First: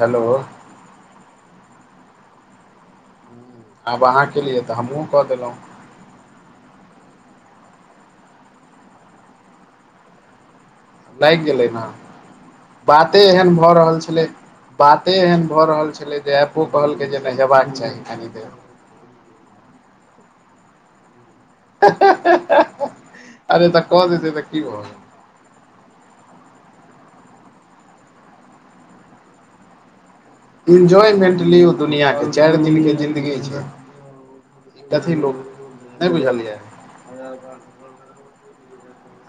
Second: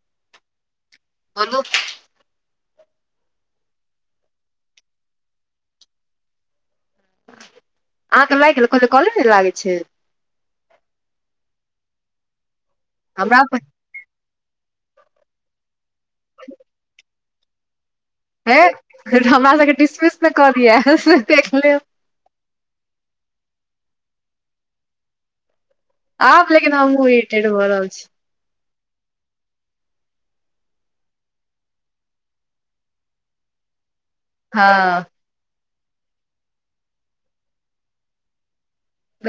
Hello. बोलू आब अहाँ केलियै, तऽ हमहुँ कऽ देलहुँ। अहाँके लागि गेल, कहलिऐ कॉले नै लागै छैय? लागि गेलै न बाते हमरा एहन भऽ रहल छेलै, बाते एहन भऽ रहल छल छेलै जे एपो कहलकै जे नैय हेबाक चाही कनि देर हे हमरा सबके डिसमिस ने कऽ दिया से देख लेब? हे-हे-ह-ह अरे तऽ कऽ देतै तऽ की भऽ आब लेकिन हमहुँ [unintelligible] भ रहल छी। इन्जॉयमेंट लियौ दुनिआँ के, चारि दिनके जिंन्दगी छै। हँ कथी लोक नै बुझल यै?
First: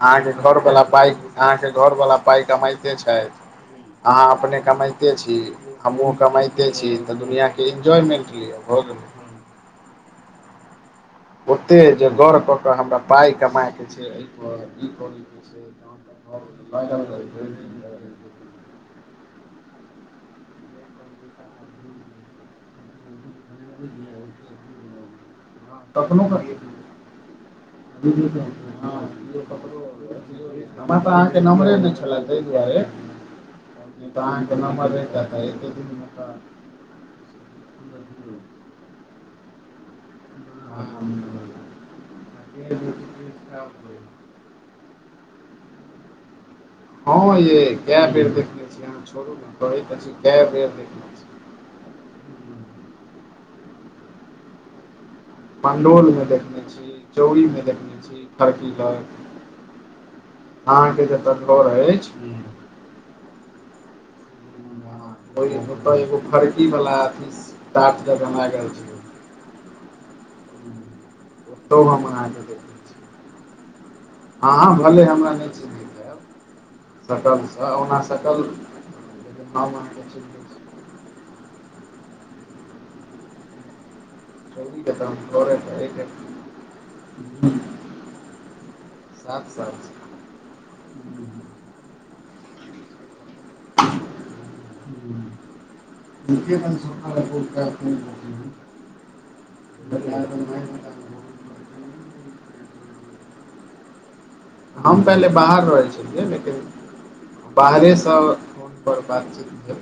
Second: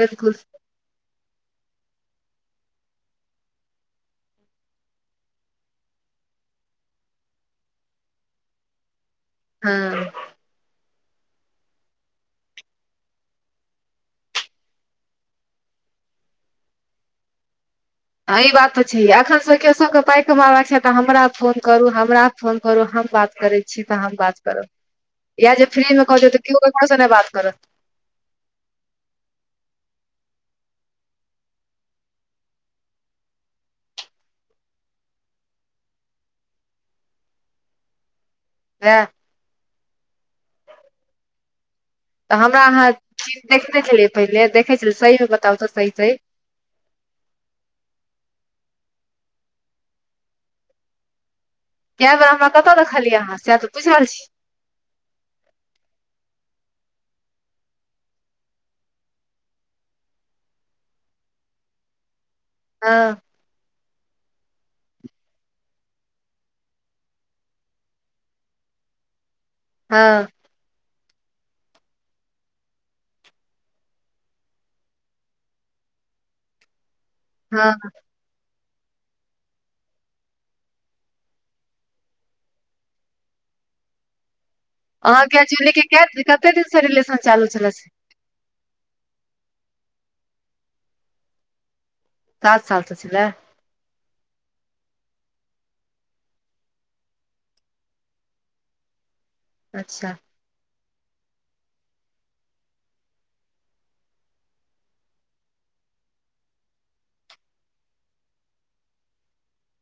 अहाँके घरवला पाइ, अहाँके घरवला पाइ कमाइते छथि। अहाँ अपने कमैते छी हमहूँ कमैते छी, तऽ दुनिआँके एन्जॉयमेंट लिअ भऽ गेलै। हँ ओते जे गौर कऽ कऽ हमरा पाइ कमाके छै अइ पर ई करैके छै [inaudible] इ बात तऽ छैय, अखन सब के सब के पाइ कमाबाक छै, तऽ हमरा फोन करु, हमरा फोन करु, हम बात करै छी तऽ हम बात करब, यएह जे फ्री मे क तखनो देतै तऽ करियै केओ ककरोसँ नै बात करत। [inaudible] हमरा तऽ अहाँके नम्बरे नै छेला, तै दुआरे। अहाँके नम्बर रहैता त [inaudible] [unintelligible] [inaudible] तऽ हमरा अहाँ [unintelligible] देखने छेलियै पहिले, देखै छेलियै सहीमे बताउ तऽ सही- सही? हँ यैय कए बेर देखने छी, अहाँ छोड़ू न कहै तऽ छी, कए बेर देखने छी। कएै बेर अहा कतऽ देखलियै सएह तऽ पुछि रहल छि। पण्डोलमे देखने छी, चौड़रीमे देखने छी खर्किलर अहाँ के जत घर अइछ हम्म हँ। [unintelligible] फरकी वाला अथी टाट जका लागल छै। हँ [unintelligible] हँ भले हमरा नयि चिन्हेत हेत सकल स हँ उना सकल [unintelligible] चौरी के तऽ हम अहाँके घरे जूली पर कै एक कते दिन से रिलेशन चालू छल छै से। सात साल से। सात साल से छलै। हम्म [unintelligible] अच्छा [unintelligible] हम पहिले बाहर रहै छलियै लेकिन बाहरेसँ फोन पर बातचीत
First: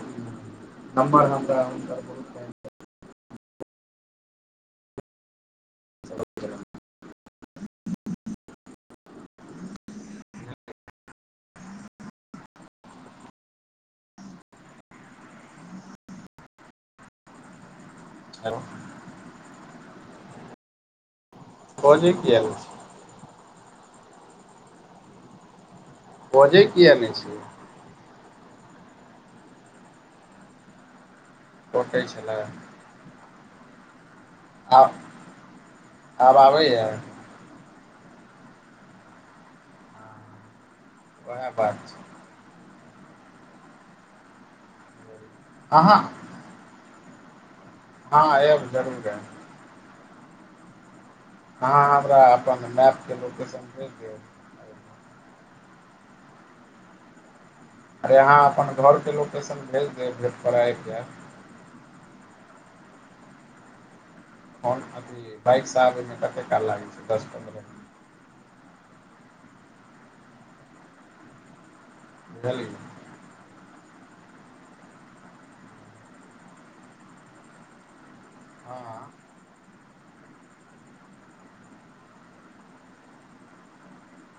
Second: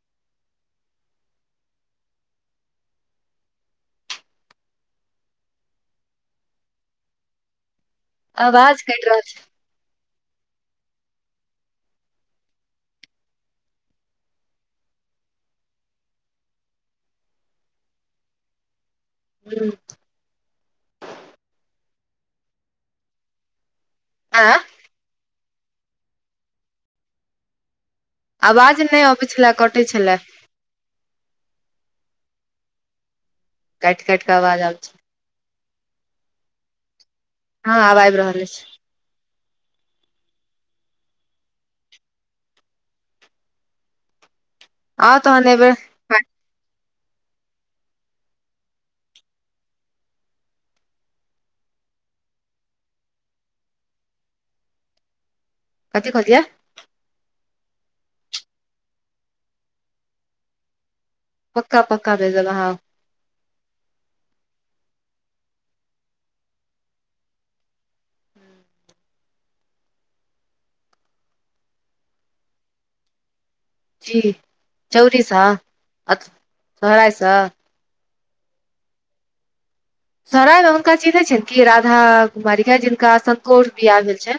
नम्बर हमरा ह [inaudible] आवाज कइट रहल छै। हेलो। हम्म बजे किया नयि छि। आ बजे किया नयि छि। आवाज नयि अबै छलए कटैत छलए। कटै छलै। कटि कटि क्के आवाज आबे आब छलै। आब आबैए। हँ आब आइब रहल अइछ। वेहै बात छै। आउ तहन एबैर। अहाँ हँ एब जरूर एब। अहाँ हमरा अपन मैपके लोकेशन भेज देब। कथि कहलिये अरे अहाँ अपन घरके लोकेशन भेज देब भेटकर अ आइब जेब। पक्का पक्का भेजब हँ। कोन अभी बइक स आबे में कते काल लागै छय दस पन्द्रह। बुझलियै। जी चौड़ी स चोराइ स। हँ सराय मे हुनका चिन्है छइन कि राधा कुमारी जिनका संन्कोर बियाह भेल छन।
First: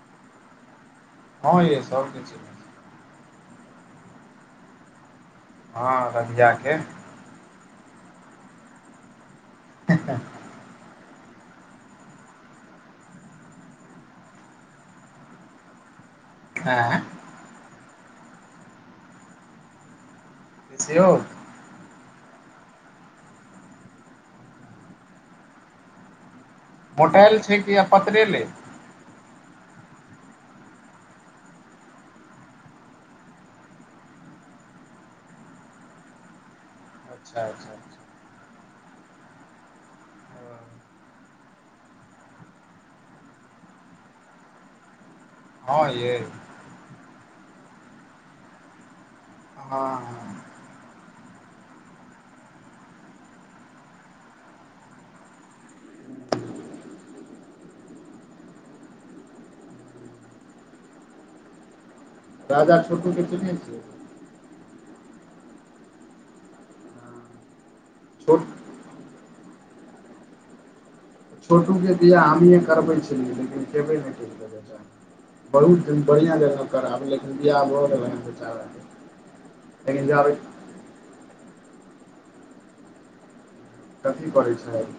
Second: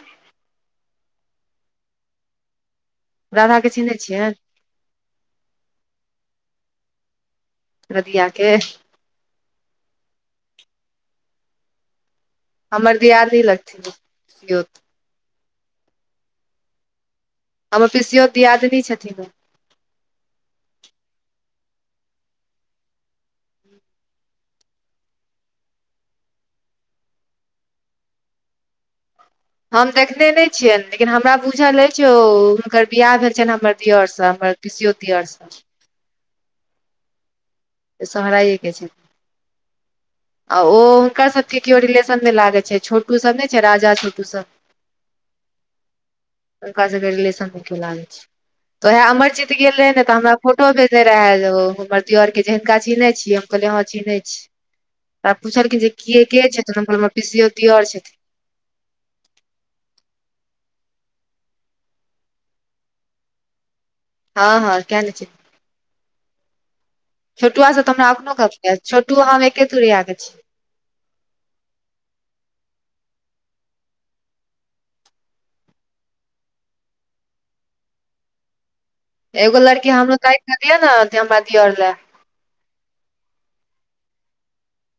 हँ यइ सबके चिन्हे राधाके छीनहै छियै? हँ रगियाके। रधियाके हें हें हें हमर दियादनी लगथिन पिसियोत। आँ। हमर पिसियोत दियादिनी छथिन ओ। पिसियौत? मोटाइल छै कि, आबपत्ररे ले। हम देखने नहि छियनि, लेकिन हमरा बुझल अछि ओ, हुनकर बिआाह भेल छनि हमर दअरसँ। हमर पिसियोत दियर सब सँ। अच्छा! अच्छा! अच्छा शहराये के छैन। आ ओ हुनकर सभके केओ रिलेशनमे लागै छै, छोटूसभ नहि छै, राजा, छोटूसभ। हँ, यइ। हुनका सभ के रिलेशन मे कियो लागै छैन। तऽएह अमर जीत हँ गेल रहे ने, तऽ हमरा हँ फोटो भेजे रहे, हमर दिय आर के, जे हिनका चीनहे छियै? कहलिये हँ चीनहय छीयै। तऽ पुछलखिन जे इ के छथून? हम कहलइय हमर पीसीओ दियौर छथिन। दादा छोटूके चिनहै छियै? हँ, हँ, किया ने चिन्हबै। छोटुआ से तऽ हमरा अखनो छोट गप्प होइयै, छोटू हम एके तूरिया के छीय। छोटूके बियाह हमहीए करबै छलियै, लेकिन केबे नहि केलके। बहुत सुन्दर बढ़िआँ जेना करैब, लेकिन बियाह भ गेलन बेचाराके। एगो लड़की लेकिन हमरो जाबे तइक क दिअ ने, जे हमरा दियअर लए। कथी करै छैथ?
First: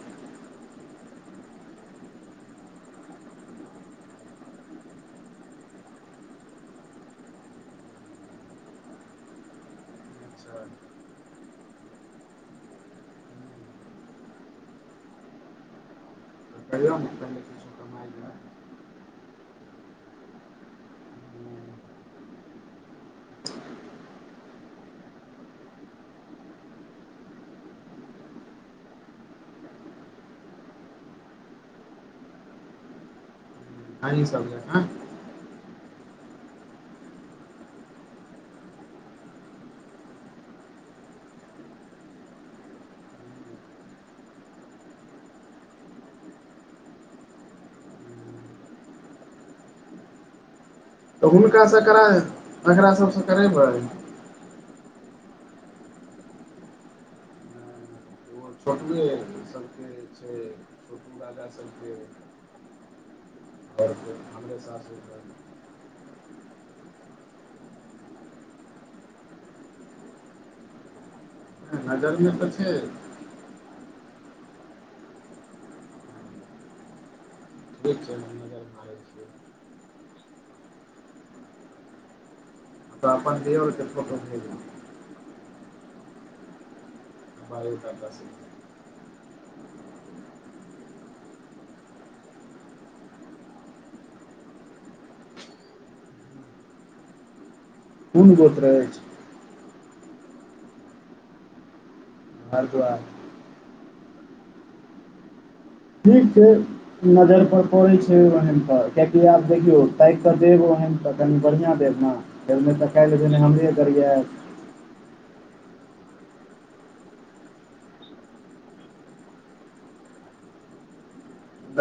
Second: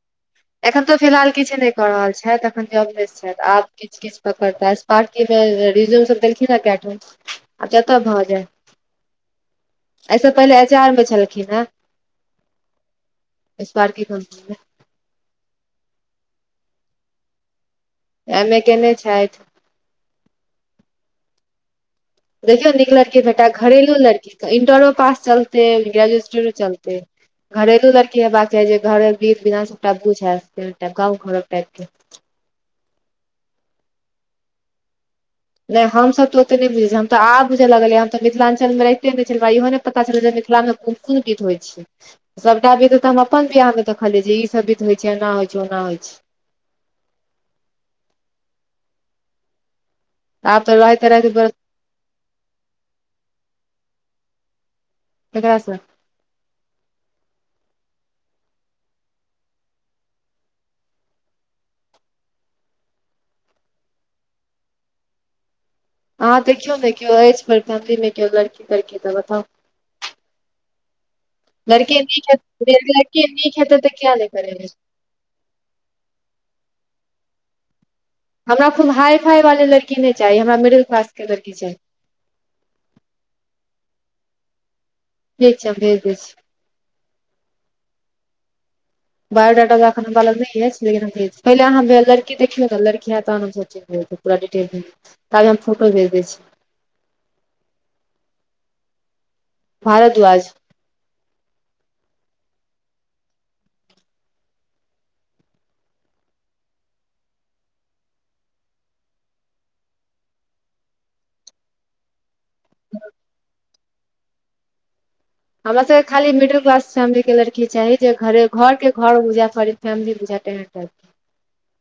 एखन त फिलहाल किछ नहि कऽ रहल छैथ, एखन जब- लेस छैथ। आब किछ -किछु पकड़ता, अस्पार्की मे रिज्यूम सब देलखिन है, कै टाम। जत भऽ जाइन। अइसे अच्छा पहिले तऽ एचआर मे छलखिन है। अस्पार्की कम्पनी मे। कल म [unintelligible] एमे केने छैथ। ले देखियौ नीक लड़की भेटा, घरेलू लड़की तऽ इंटरो पास चलतै, ग्रेजुएशन चलतै। घरेलू लड़की हेबाक चाही, जे घरक रीत रेबाज सबटा बुझे, गाँव घरक टाइप के। अही सब जँका। नहि हमसभ तऽ ओते नहि बुझैत छिये, हम तऽ आब बुझऽ लगलियै, हम तऽ मिथिला्चलमे रहिते नहि छेलीयै, हमय इहो नहि पता छलै, जे मिथिलामे कोन कोन बिध होइ छै। सभटा बिध तऽ हम अपन बियाहमे देखलियिय, जे ई सब विध होइत छै, एना होइ छै ओना होइ छै। आब त रहैत रहैत तऽ बस हुनकासँ करा, एकरा सबसँ करेबैय? केकरा सँ? छोटए सन। क [unintelligible] ओ सा [unintelligible] अहाँ देखियौ ने, कियो अछि पर फैमिलीमे केओ लड़की- तड़की तऽ बताउ। लड़की नीक नजरिमे हेत, तऽ छै लड़की नीक हेतै तऽ किया नहि करेबै। ठीक छै, हम हमरा नजरि कूनू मारै हाई छियै -फाई वाली लड़की नहि चाही, हमरा मिडिल क्लास के लड़की चाही। त अपन दयौर के फोटो भेजू। ठीक छै भेज दय छी। बायोडाटा बायोडाटा त अखन हमरा लग नयअछि पहिले लड़की देखियौ लड़की ह त सोचे पूरा डीटेल ताबे हम फोटो भेज दै छि। कुन गोत्र अइछ? भारद्वाज। भारद्वाज। ठीक छै। नजर पर पड़ैत छै ओहन त कियकि आब देखियौ ताकि कऽ देब ओहन त कनि बढ़िआँ देब ने। फेर नय तऽ काल्हि ने त हमरे गरियैब। हमरा सबके खाली मिडिल क्लास फेमिली के लड़की चाही जे घर के घर बुझे फैमिली बुझे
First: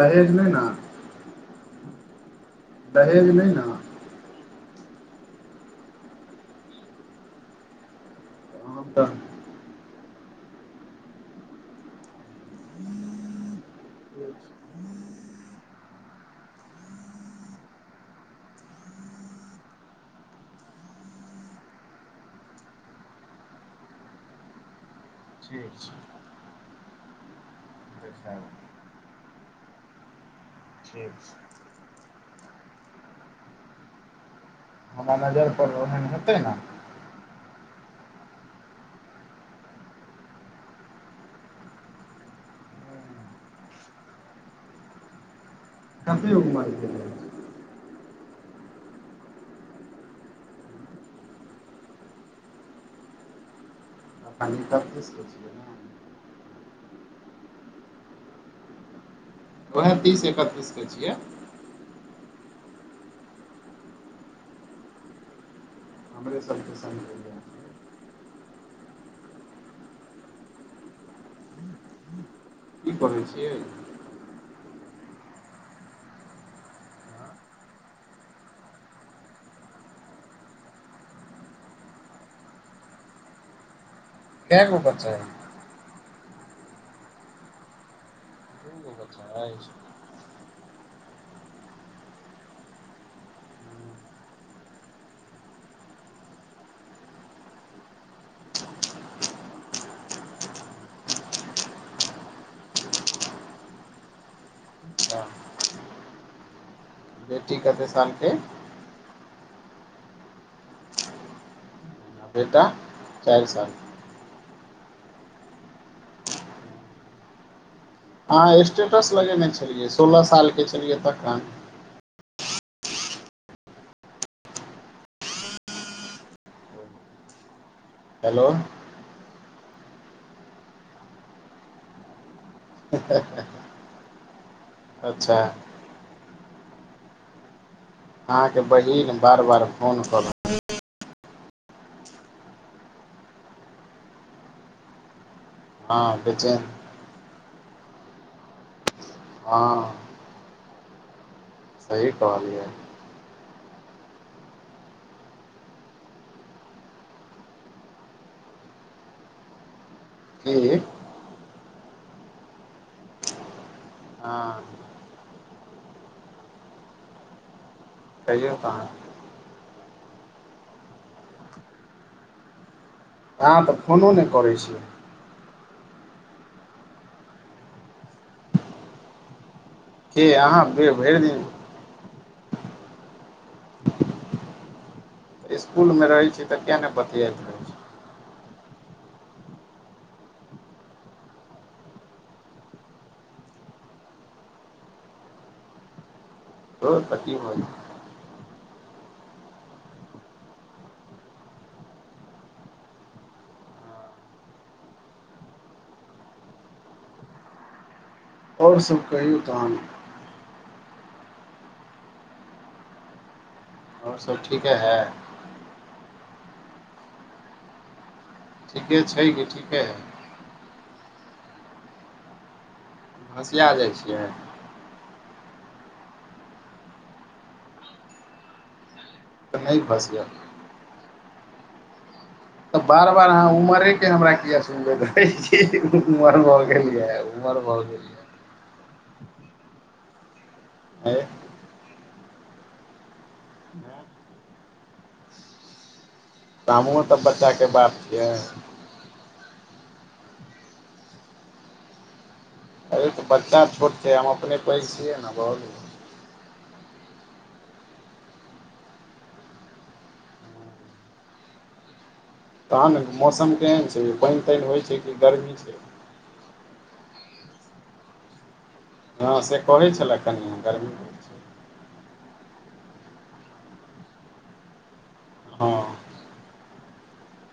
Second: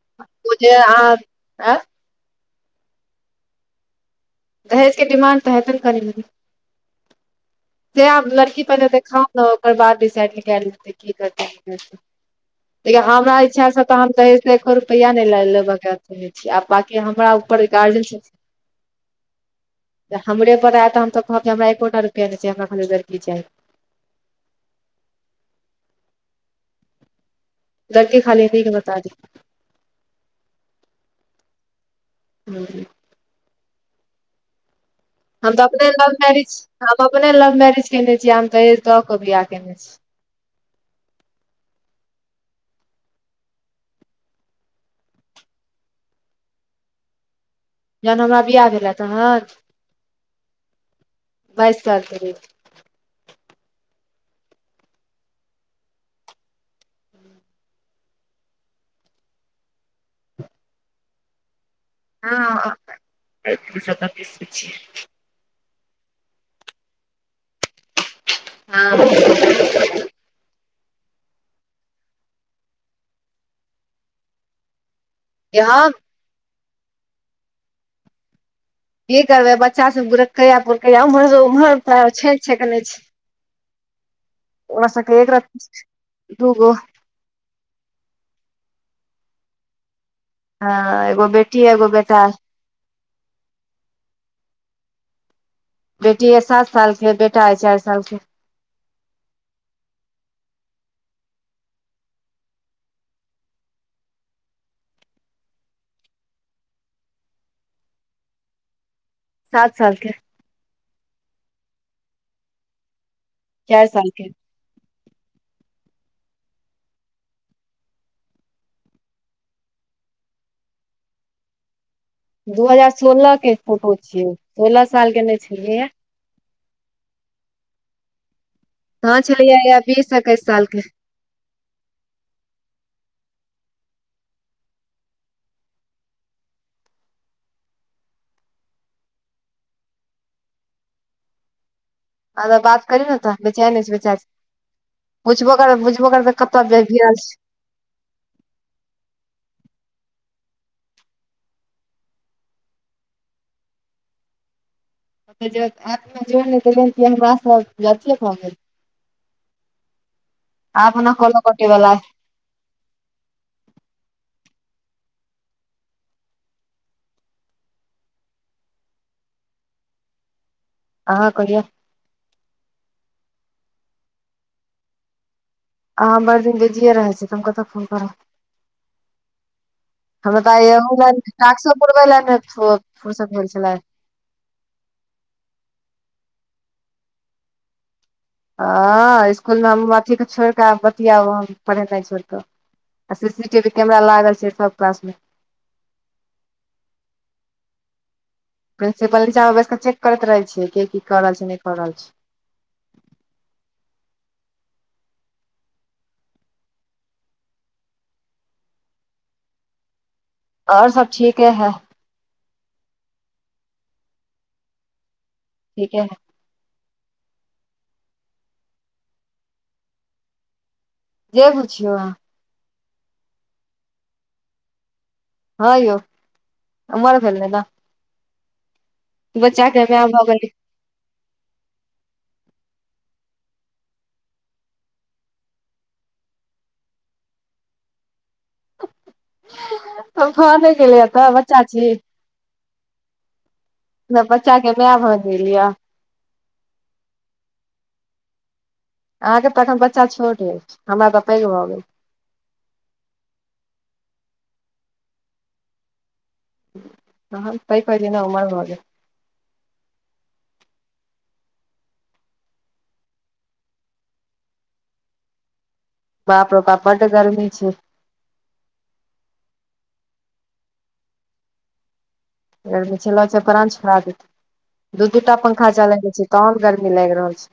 दहेज नहि ने अहाँ दहेज नहि न? दहेजके डिमांड तऽ हेत न कनी मनी। से आब लड़की पहिने हम तऽ देखाउ न ओकर बाद डिसाइड कैल हेते की करते देखियो हमरा इच्छा स तऽ हम दहेज त एको रुपैआ नय लाय लेबके आ बाकि हमरा ऊपर गार्जन [inaudible] त हमरे पर आय तऽ हम तऽ कहब हमरा एकोटा रुपैआ नहि छै हमरा खाली लड़की चाही। ठीक छै। लड़की देखायब खाली नीक बता दि ठीक छै। हू हमर नजर पर ओहेन हेतै ने आप अपने लव मैरिज केने छीयै हम दहेज दऽ के बियाह केने छी। [unintelligible] जहन हमरा बियाह भेलै तहन बाइस साल के रहिए। [inaudible] ओएह तीस एकतीस के छियै। हँ। तीस इकतीस के छीये। हमरे सबके संगी हँ की पढ़े छियै। यहाँ की करबे बच्चा सब गुरकेया पुरकैया उम्हरो उऊ्हर छै छैकने छी। कए गो बच्चा अछि [unintelligible] दु गो। [unintelligible] [unintelligible] हँ एगो बेटी एगो बेटा। बेटी ये सात सालके आ बेटा है चार साल के। बेटी कते साल के? सात साल के। बेटा चार साल। एयसनके। अहां स्टेटस लगेने छलियै सोलह सालके छलियै तखन। दू हजार सोलहके फोटो छियै सोलह साल के नहि छलियै। हेलो। तहन छलैए बीस एकैस साल के। अा अच्छा। अहाँके बहिन बार-बार फोन क रहल अ बात करियौ ने तऽ बेचैन अछि बेचारी बुझबो कर बुझबो हँ करत बेचैन कत की हाल छैय। हँ। सही कहलियै। ज एपमे जोड़ि नहि देलियनि कि हमरास अथीये भ गेल। की आब ओना काॅलो कटय वला अइ। हँ। कहियौ तहन। अहाँ कहियौ। अहाँ तऽ फोनो नहि करैत छियै। आाँ भरि दिन बीजिए रहै छी त हम कतऽ फोन करब। की हमरा तऽ अहाँ आइ भे- एहो भरि दिन टास्को पुरबे लेल नहि फर्सत भेल छलै। इसकूल मे रहै छी तऽ किया नहि बतियात ह इसकुलमे हम अथी कऽ छोड़ि कऽ बतियाब हम पढ़ेनाय छोड़िकऽ। आ सी-सी- टी-वी कैमरा लागल छैय सब क्लासमे। धौर त की भ जेतय। प्रिंन्सिपल नीचामे बैस कऽ चेक करैत रहै छियै के की कऽ रहल छैय नहि कऽ रहल छैय। आओर सभ कहियौ तहन। आओर सब ठीके [unintelligible] [unintelligible] [unintelligible] ठीके छै कि ठीके है। जे बुझियौ अहाँ। भसिया जाइ छियै। हँ यौ उमर भेलैने। तऽ नहि बच्चाके मै भऽ भसियाउ गेलियै। तऽ बार- बार अहाँ उमरेके हमरा किए सुनबैत रहै छी, उमर भऽ गेल यऽ। उमर भऽ गेल। यऽ तऽ भऽ नहि गेले ह आँय तऽ बच्चा छी। बच्चाके माय भऽ गेलीयै। हमु तऽ बच्चाके बाप छियै। अहाँके तऽ अखन बच्चा छोट अछि हमरा तऽ पैघ भऽ गेल। अे तऽ बच्चा छोट छैय हम अपने पैघ छियै ने भऽ गेलै। तहन [unintelligible] न उमर भऽ गेल। तहन मौसम केहन छैय। पानि-तानि होइ छैय कि गरमी छैय। बाप रौ बाप बड्ड त गरमी छैय। हँ से कहै छलै कनियाँ काल्हि। प्राण छोड़ा देतै। दू दूटा पंखा हँ चलेल छै तहन गर्मी लाइग रहल छै।